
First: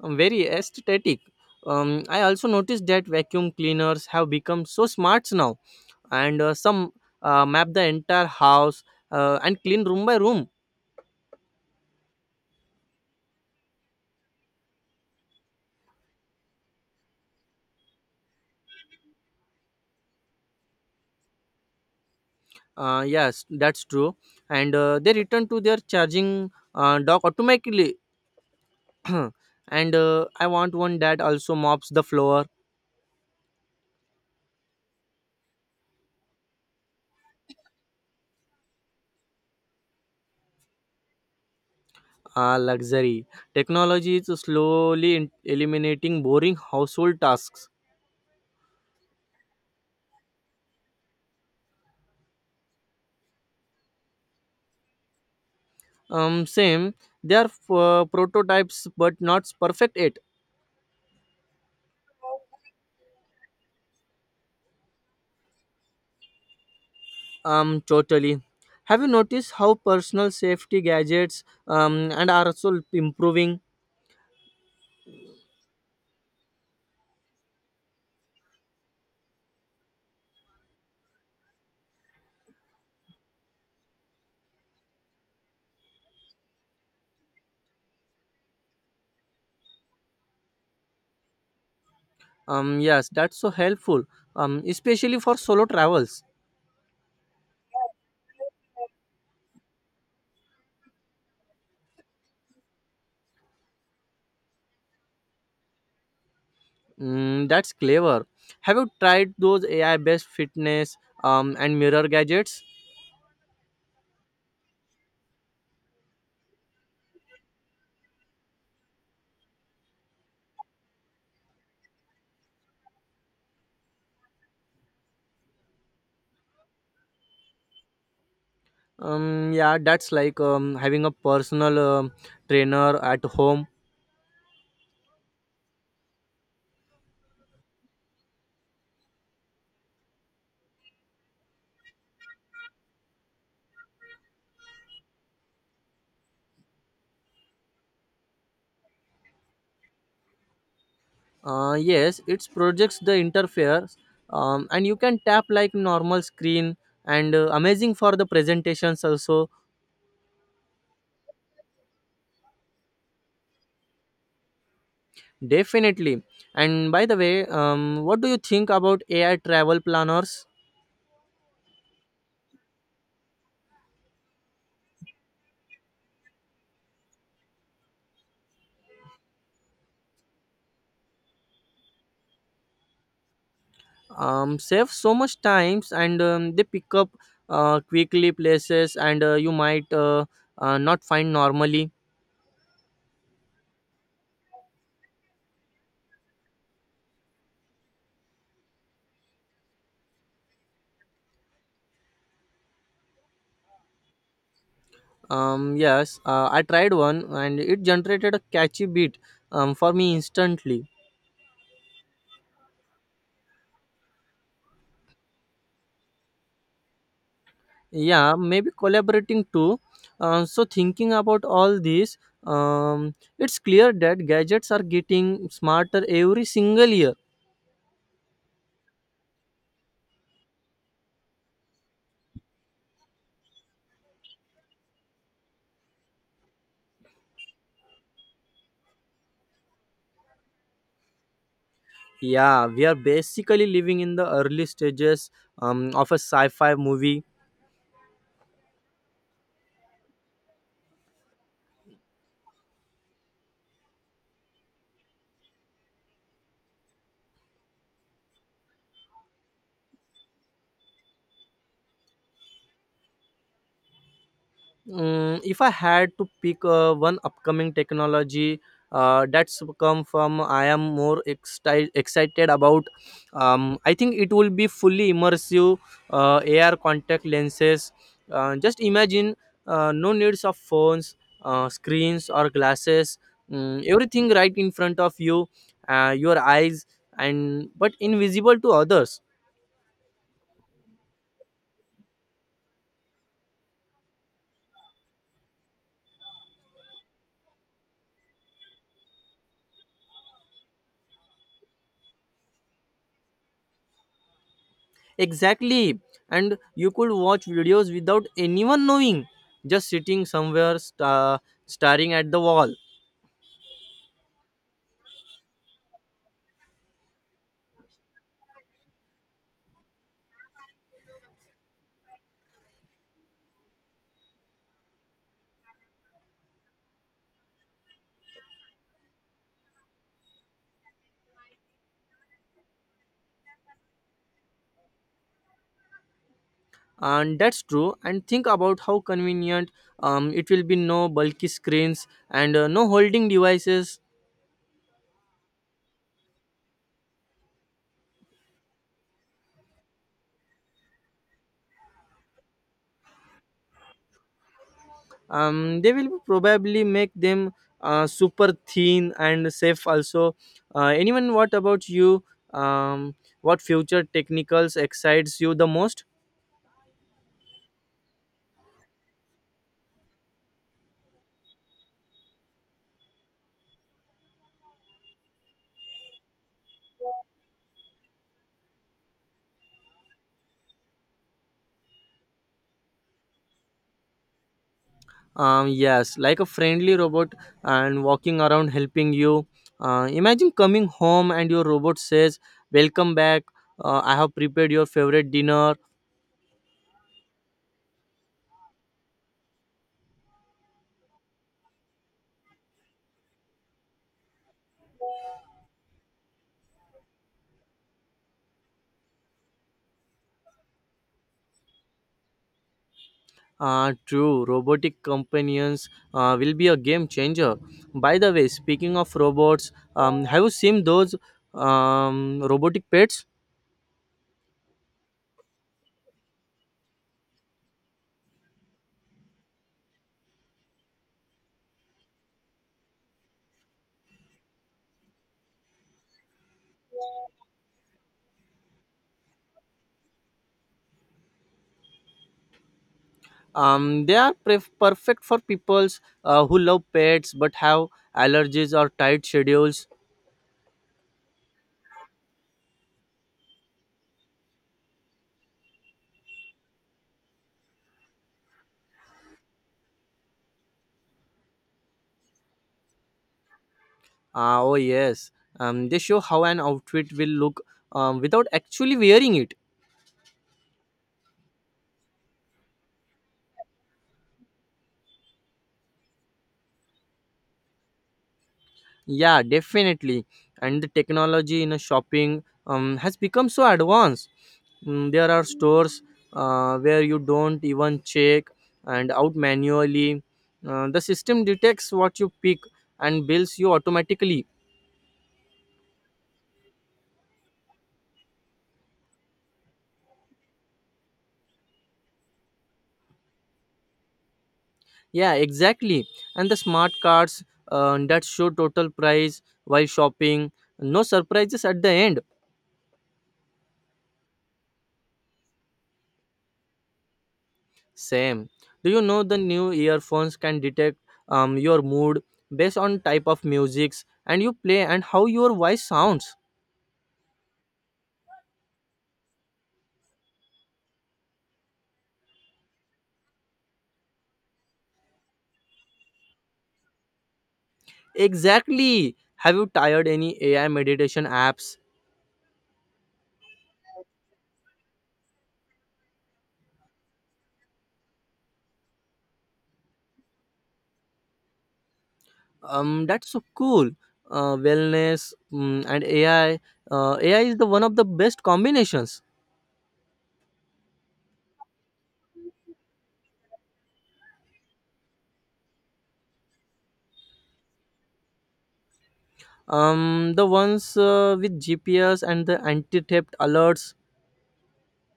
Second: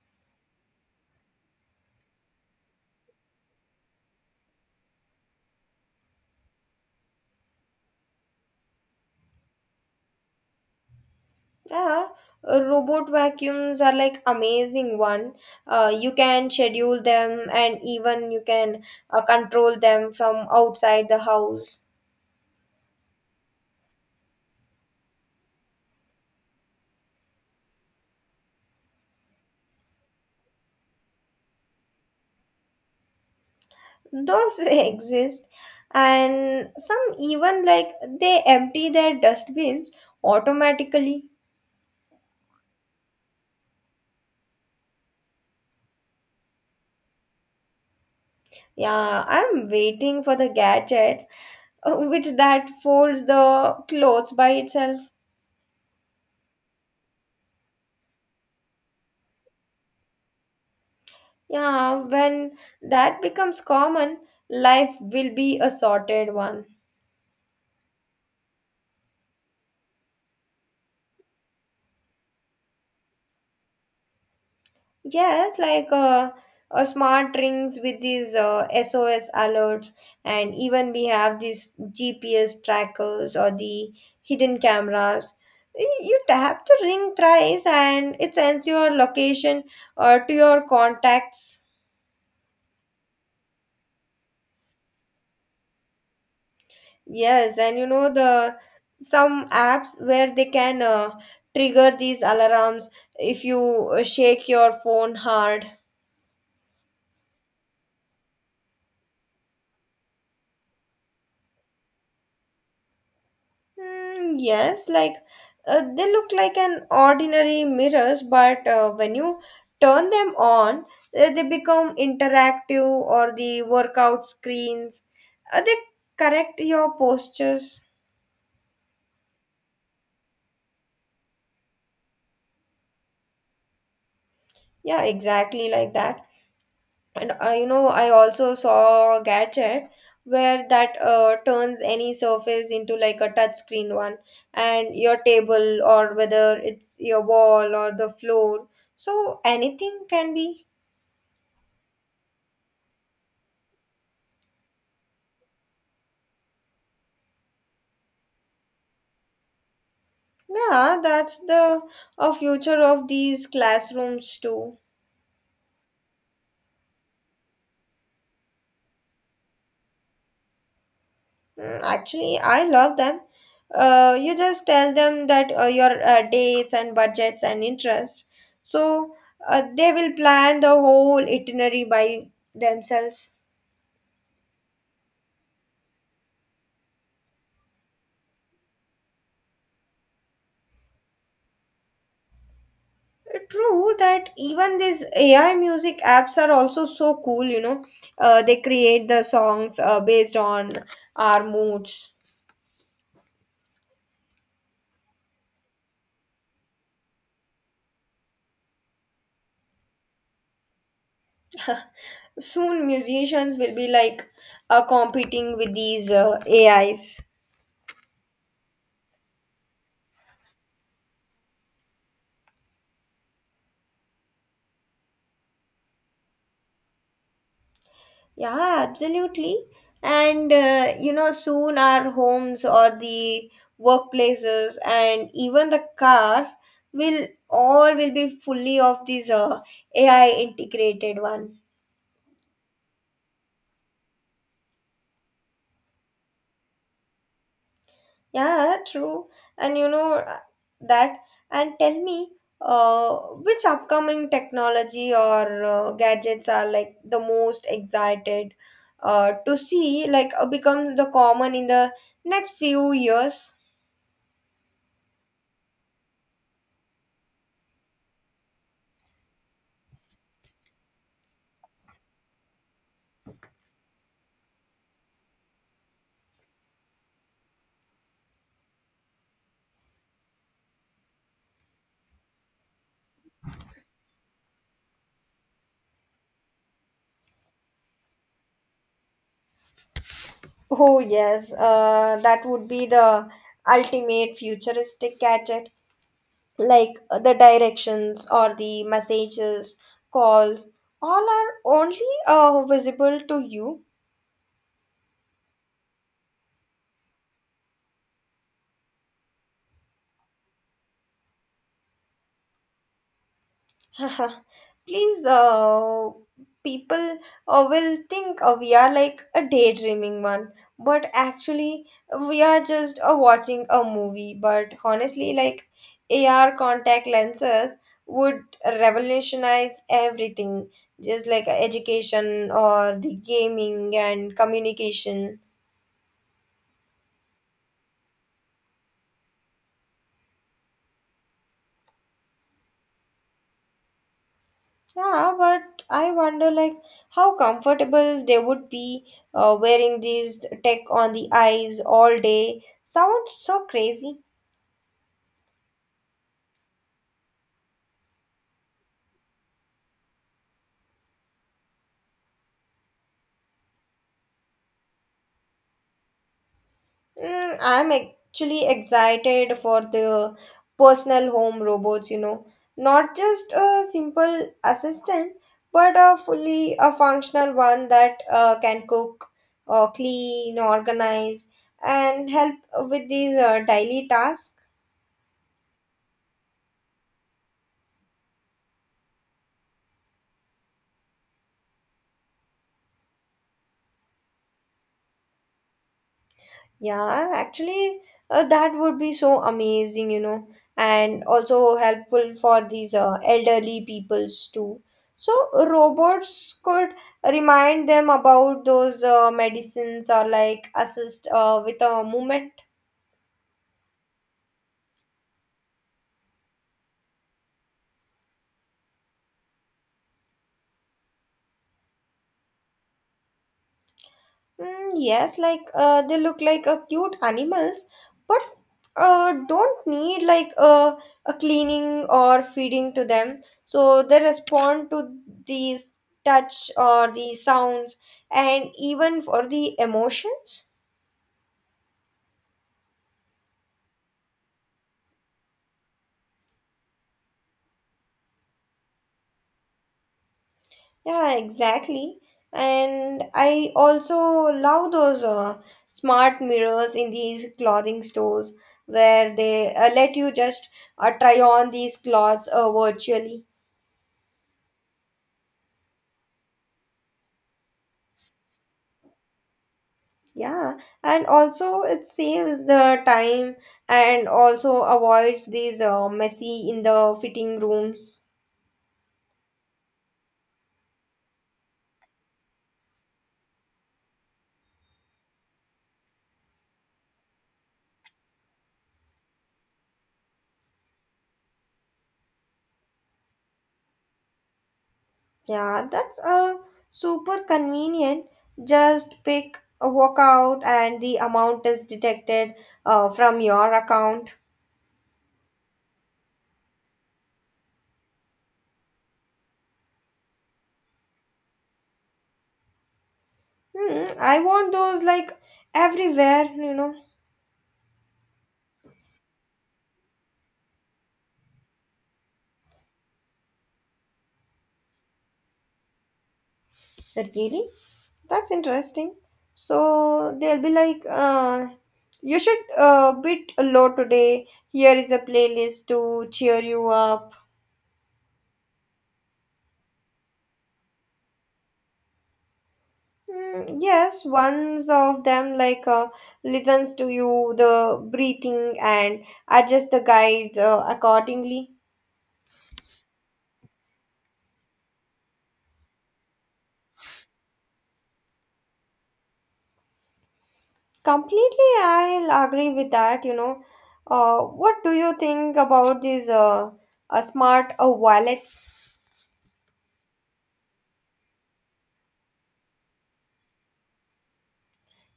Speaker 1: Very aesthetic. I also noticed that vacuum cleaners have become so smart now, and some map the entire house and clean room by room.
Speaker 2: Yeah, robot vacuums are like amazing one. You can schedule them and even you can control them from outside the house.
Speaker 1: Yes, that's true. And they return to their charging dock automatically. And I want one that also mops the floor.
Speaker 2: Those exist. And some even like they empty their dustbins automatically.
Speaker 1: Ah, luxury. Technology is slowly eliminating boring household tasks.
Speaker 2: Yeah, I'm waiting for the gadget which that folds the clothes by itself.
Speaker 1: Same. They are prototypes, but not perfect yet.
Speaker 2: Yeah, when that becomes common, life will be a sorted one.
Speaker 1: Totally. Have you noticed how personal safety gadgets and are also improving?
Speaker 2: Yes, like smart rings with these SOS alerts, and even we have these GPS trackers or the hidden cameras. You tap the ring thrice, and it sends your location to your contacts.
Speaker 1: Yes, that's so helpful. Especially for solo travels.
Speaker 2: Yes, and you know the some apps where they can trigger these alarms if you shake your phone hard.
Speaker 1: Mm, that's clever. Have you tried those AI-based fitness and mirror gadgets?
Speaker 2: Mm, yes, like they look like an ordinary mirrors, but when you turn them on, they become interactive or the workout screens. They correct your postures.
Speaker 1: Yeah, that's like having a personal trainer at home.
Speaker 2: Yeah, exactly like that. And you know, I also saw a gadget where that turns any surface into like a touch screen one, and your table or whether it's your wall or the floor. So anything can be.
Speaker 1: Yes, it projects the interface, and you can tap like normal screen and amazing for the presentations also
Speaker 2: Yeah, that's the a future of these classrooms too.
Speaker 1: definitely. And by the way, what do you think about AI travel planners?
Speaker 2: Mm, actually, I love them. You just tell them that your dates and budgets and interest, so they will plan the whole itinerary by themselves.
Speaker 1: Save so much times and they pick up quickly places and you might not find normally.
Speaker 2: True that even these AI music apps are also so cool. You know, they create the songs based on our moods.
Speaker 1: Yes, I tried one and it generated a catchy beat for me instantly.
Speaker 2: Soon musicians will be like competing with these AIs.
Speaker 1: Yeah, maybe collaborating too. So, thinking about all this, it's clear that gadgets are getting smarter every single year.
Speaker 2: Yeah, absolutely. And you know, soon our homes or the workplaces and even the cars will all will be fully of these AI integrated one.
Speaker 1: Yeah, we are basically living in the early stages of a sci fi movie.
Speaker 2: Yeah, true. And you know that. And tell me, uh, which upcoming technology or gadgets are like the most excited to see, like become the common in the next few years?
Speaker 1: If I had to pick one upcoming technology that's come from, I am more excited about. I think it will be fully immersive AR contact lenses. Just imagine no needs of phones, screens, or glasses. Everything right in front of you, your eyes, and but invisible to others.
Speaker 2: Oh, yes, that would be the ultimate futuristic gadget, like the directions or the messages, calls, all are only visible to you.
Speaker 1: Exactly. And you could watch videos without anyone knowing, just sitting somewhere staring at the wall.
Speaker 2: Please, people will think we are like a daydreaming one, but actually, we are just watching a movie. But honestly, like AR contact lenses would revolutionize everything, just like education or the gaming and communication.
Speaker 1: And that's true. And think about how convenient it will be no bulky screens and no holding devices.
Speaker 2: Yeah, but I wonder like how comfortable they would be wearing these tech on the eyes all day. Sounds so crazy.
Speaker 1: They will probably make them super thin and safe also. Anyone, what about you? Um, what future technicals excites you the most?
Speaker 2: Mm, I'm actually excited for the personal home robots, you know, not just a simple assistant, but a fully a functional one that can cook, clean, organize, and help with these daily tasks.
Speaker 1: Yes, like a friendly robot and walking around helping you. Imagine coming home and your robot says, welcome back. I have prepared your favorite dinner.
Speaker 2: Yeah, actually, that would be so amazing, you know, and also helpful for these elderly peoples too. So robots could remind them about those medicines or like assist with a movement.
Speaker 1: True, robotic companions will be a game changer. By the way, speaking of robots, have you seen those robotic pets?
Speaker 2: Mm, yes, like they look like cute animals, but don't need like a cleaning or feeding to them. So they respond to these touch or the sounds and even for the emotions.
Speaker 1: They are perfect for peoples who love pets but have allergies or tight schedules.
Speaker 2: Yeah, exactly. And I also love those smart mirrors in these clothing stores where they let you just try on these clothes virtually.
Speaker 1: Ah, oh yes. They show how an outfit will look without actually wearing it.
Speaker 2: Yeah, and also it saves the time and also avoids these messy in the fitting rooms.
Speaker 1: Yeah, definitely. And the technology in a shopping has become so advanced. There are stores where you don't even check and out manually. The system detects what you pick and bills you automatically.
Speaker 2: Yeah, that's super convenient. Just pick a workout and the amount is detected from your account.
Speaker 1: Yeah, exactly. And the smart cards that show total price while shopping. No surprises at the end.
Speaker 2: Hmm, I want those like everywhere, you know.
Speaker 1: Same. Do you know the new earphones can detect your mood based on type of musics and you play and how your voice sounds?
Speaker 2: Really? That's interesting. So they'll be like, you should bit low today. Here is a playlist to cheer you up.
Speaker 1: Exactly. Have you tried any AI meditation apps?
Speaker 2: Mm, yes, ones of them like listens to you, the breathing, and adjust the guides accordingly.
Speaker 1: That's so cool. Wellness and AI. AI is the one of the best combinations.
Speaker 2: Completely, I'll agree with that. You know, what do you think about these smart wallets?
Speaker 1: The ones with GPS and the anti-theft alerts.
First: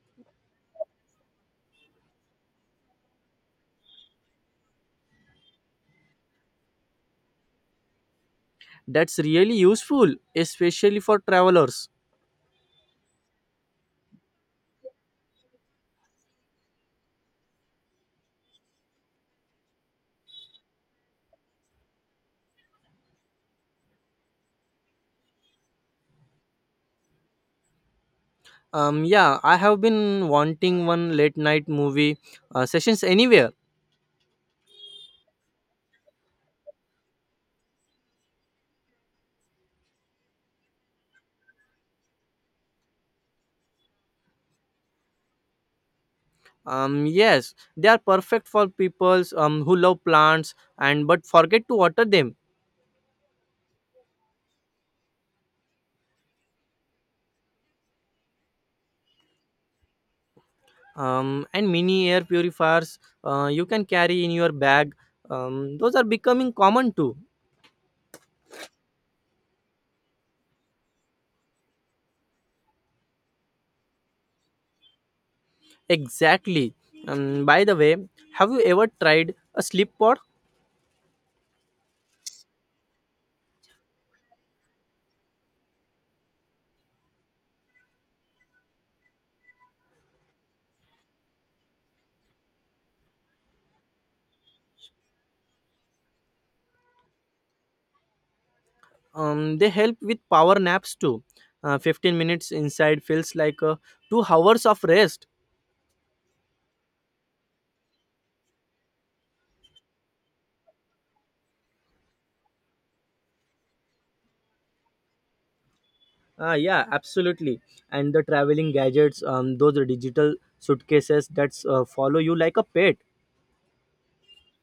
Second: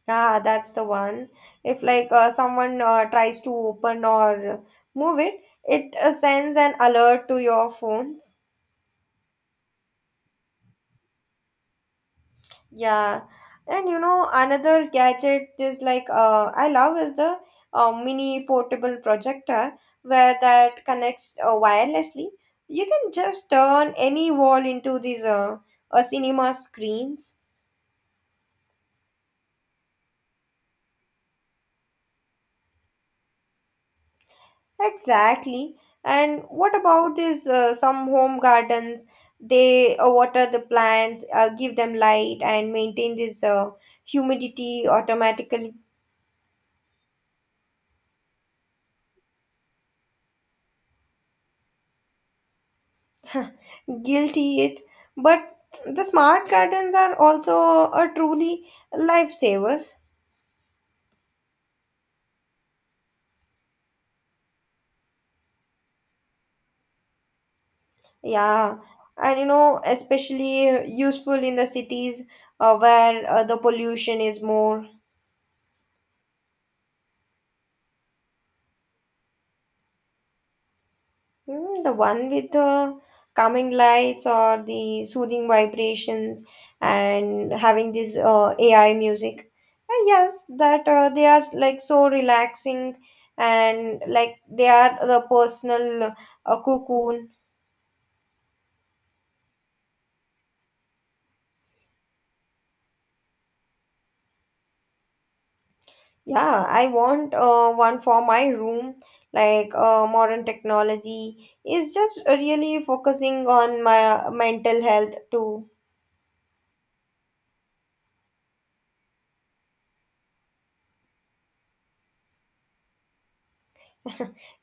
Speaker 2: Yeah, that's the one. If like someone tries to open or move it, it sends an alert to your phones.
Speaker 1: That's really useful, especially for travelers.
Speaker 2: Yeah, and you know another gadget is like I love is the mini portable projector where that connects wirelessly. You can just turn any wall into these cinema screens.
Speaker 1: Yeah, I have been wanting one late night movie sessions anywhere.
Speaker 2: Exactly. And what about this? Some home gardens, they water the plants, give them light, and maintain this humidity automatically.
Speaker 1: Yes, they are perfect for people who love plants and but forget to water them.
Speaker 2: Guilty it. But the smart gardens are also truly lifesavers.
Speaker 1: And mini air purifiers you can carry in your bag. Those are becoming common too.
Speaker 2: Yeah. And you know, especially useful in the cities where the pollution is more.
Speaker 1: Exactly. By the way, have you ever tried a sleep pod?
Speaker 2: Hmm, the one with the calming lights or the soothing vibrations and having this AI music. Yes, that they are like so relaxing and like they are the personal cocoon.
Speaker 1: They help with power naps too. 15 minutes inside feels like 2 hours of rest.
Speaker 2: Yeah, I want one for my room. Like modern technology is just really focusing on my mental health too.
Speaker 1: Ah, yeah, absolutely. And the traveling gadgets, those are digital suitcases that follow you like a pet.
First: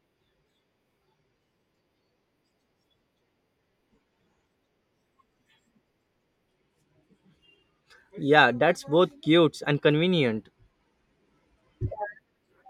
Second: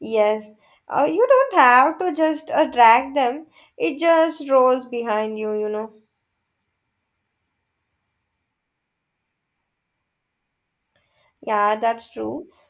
Speaker 2: Yes, you don't have to just drag them. It just rolls behind you, you know.
Speaker 1: Yeah, that's both cute and convenient.
Speaker 2: Yeah, that's true.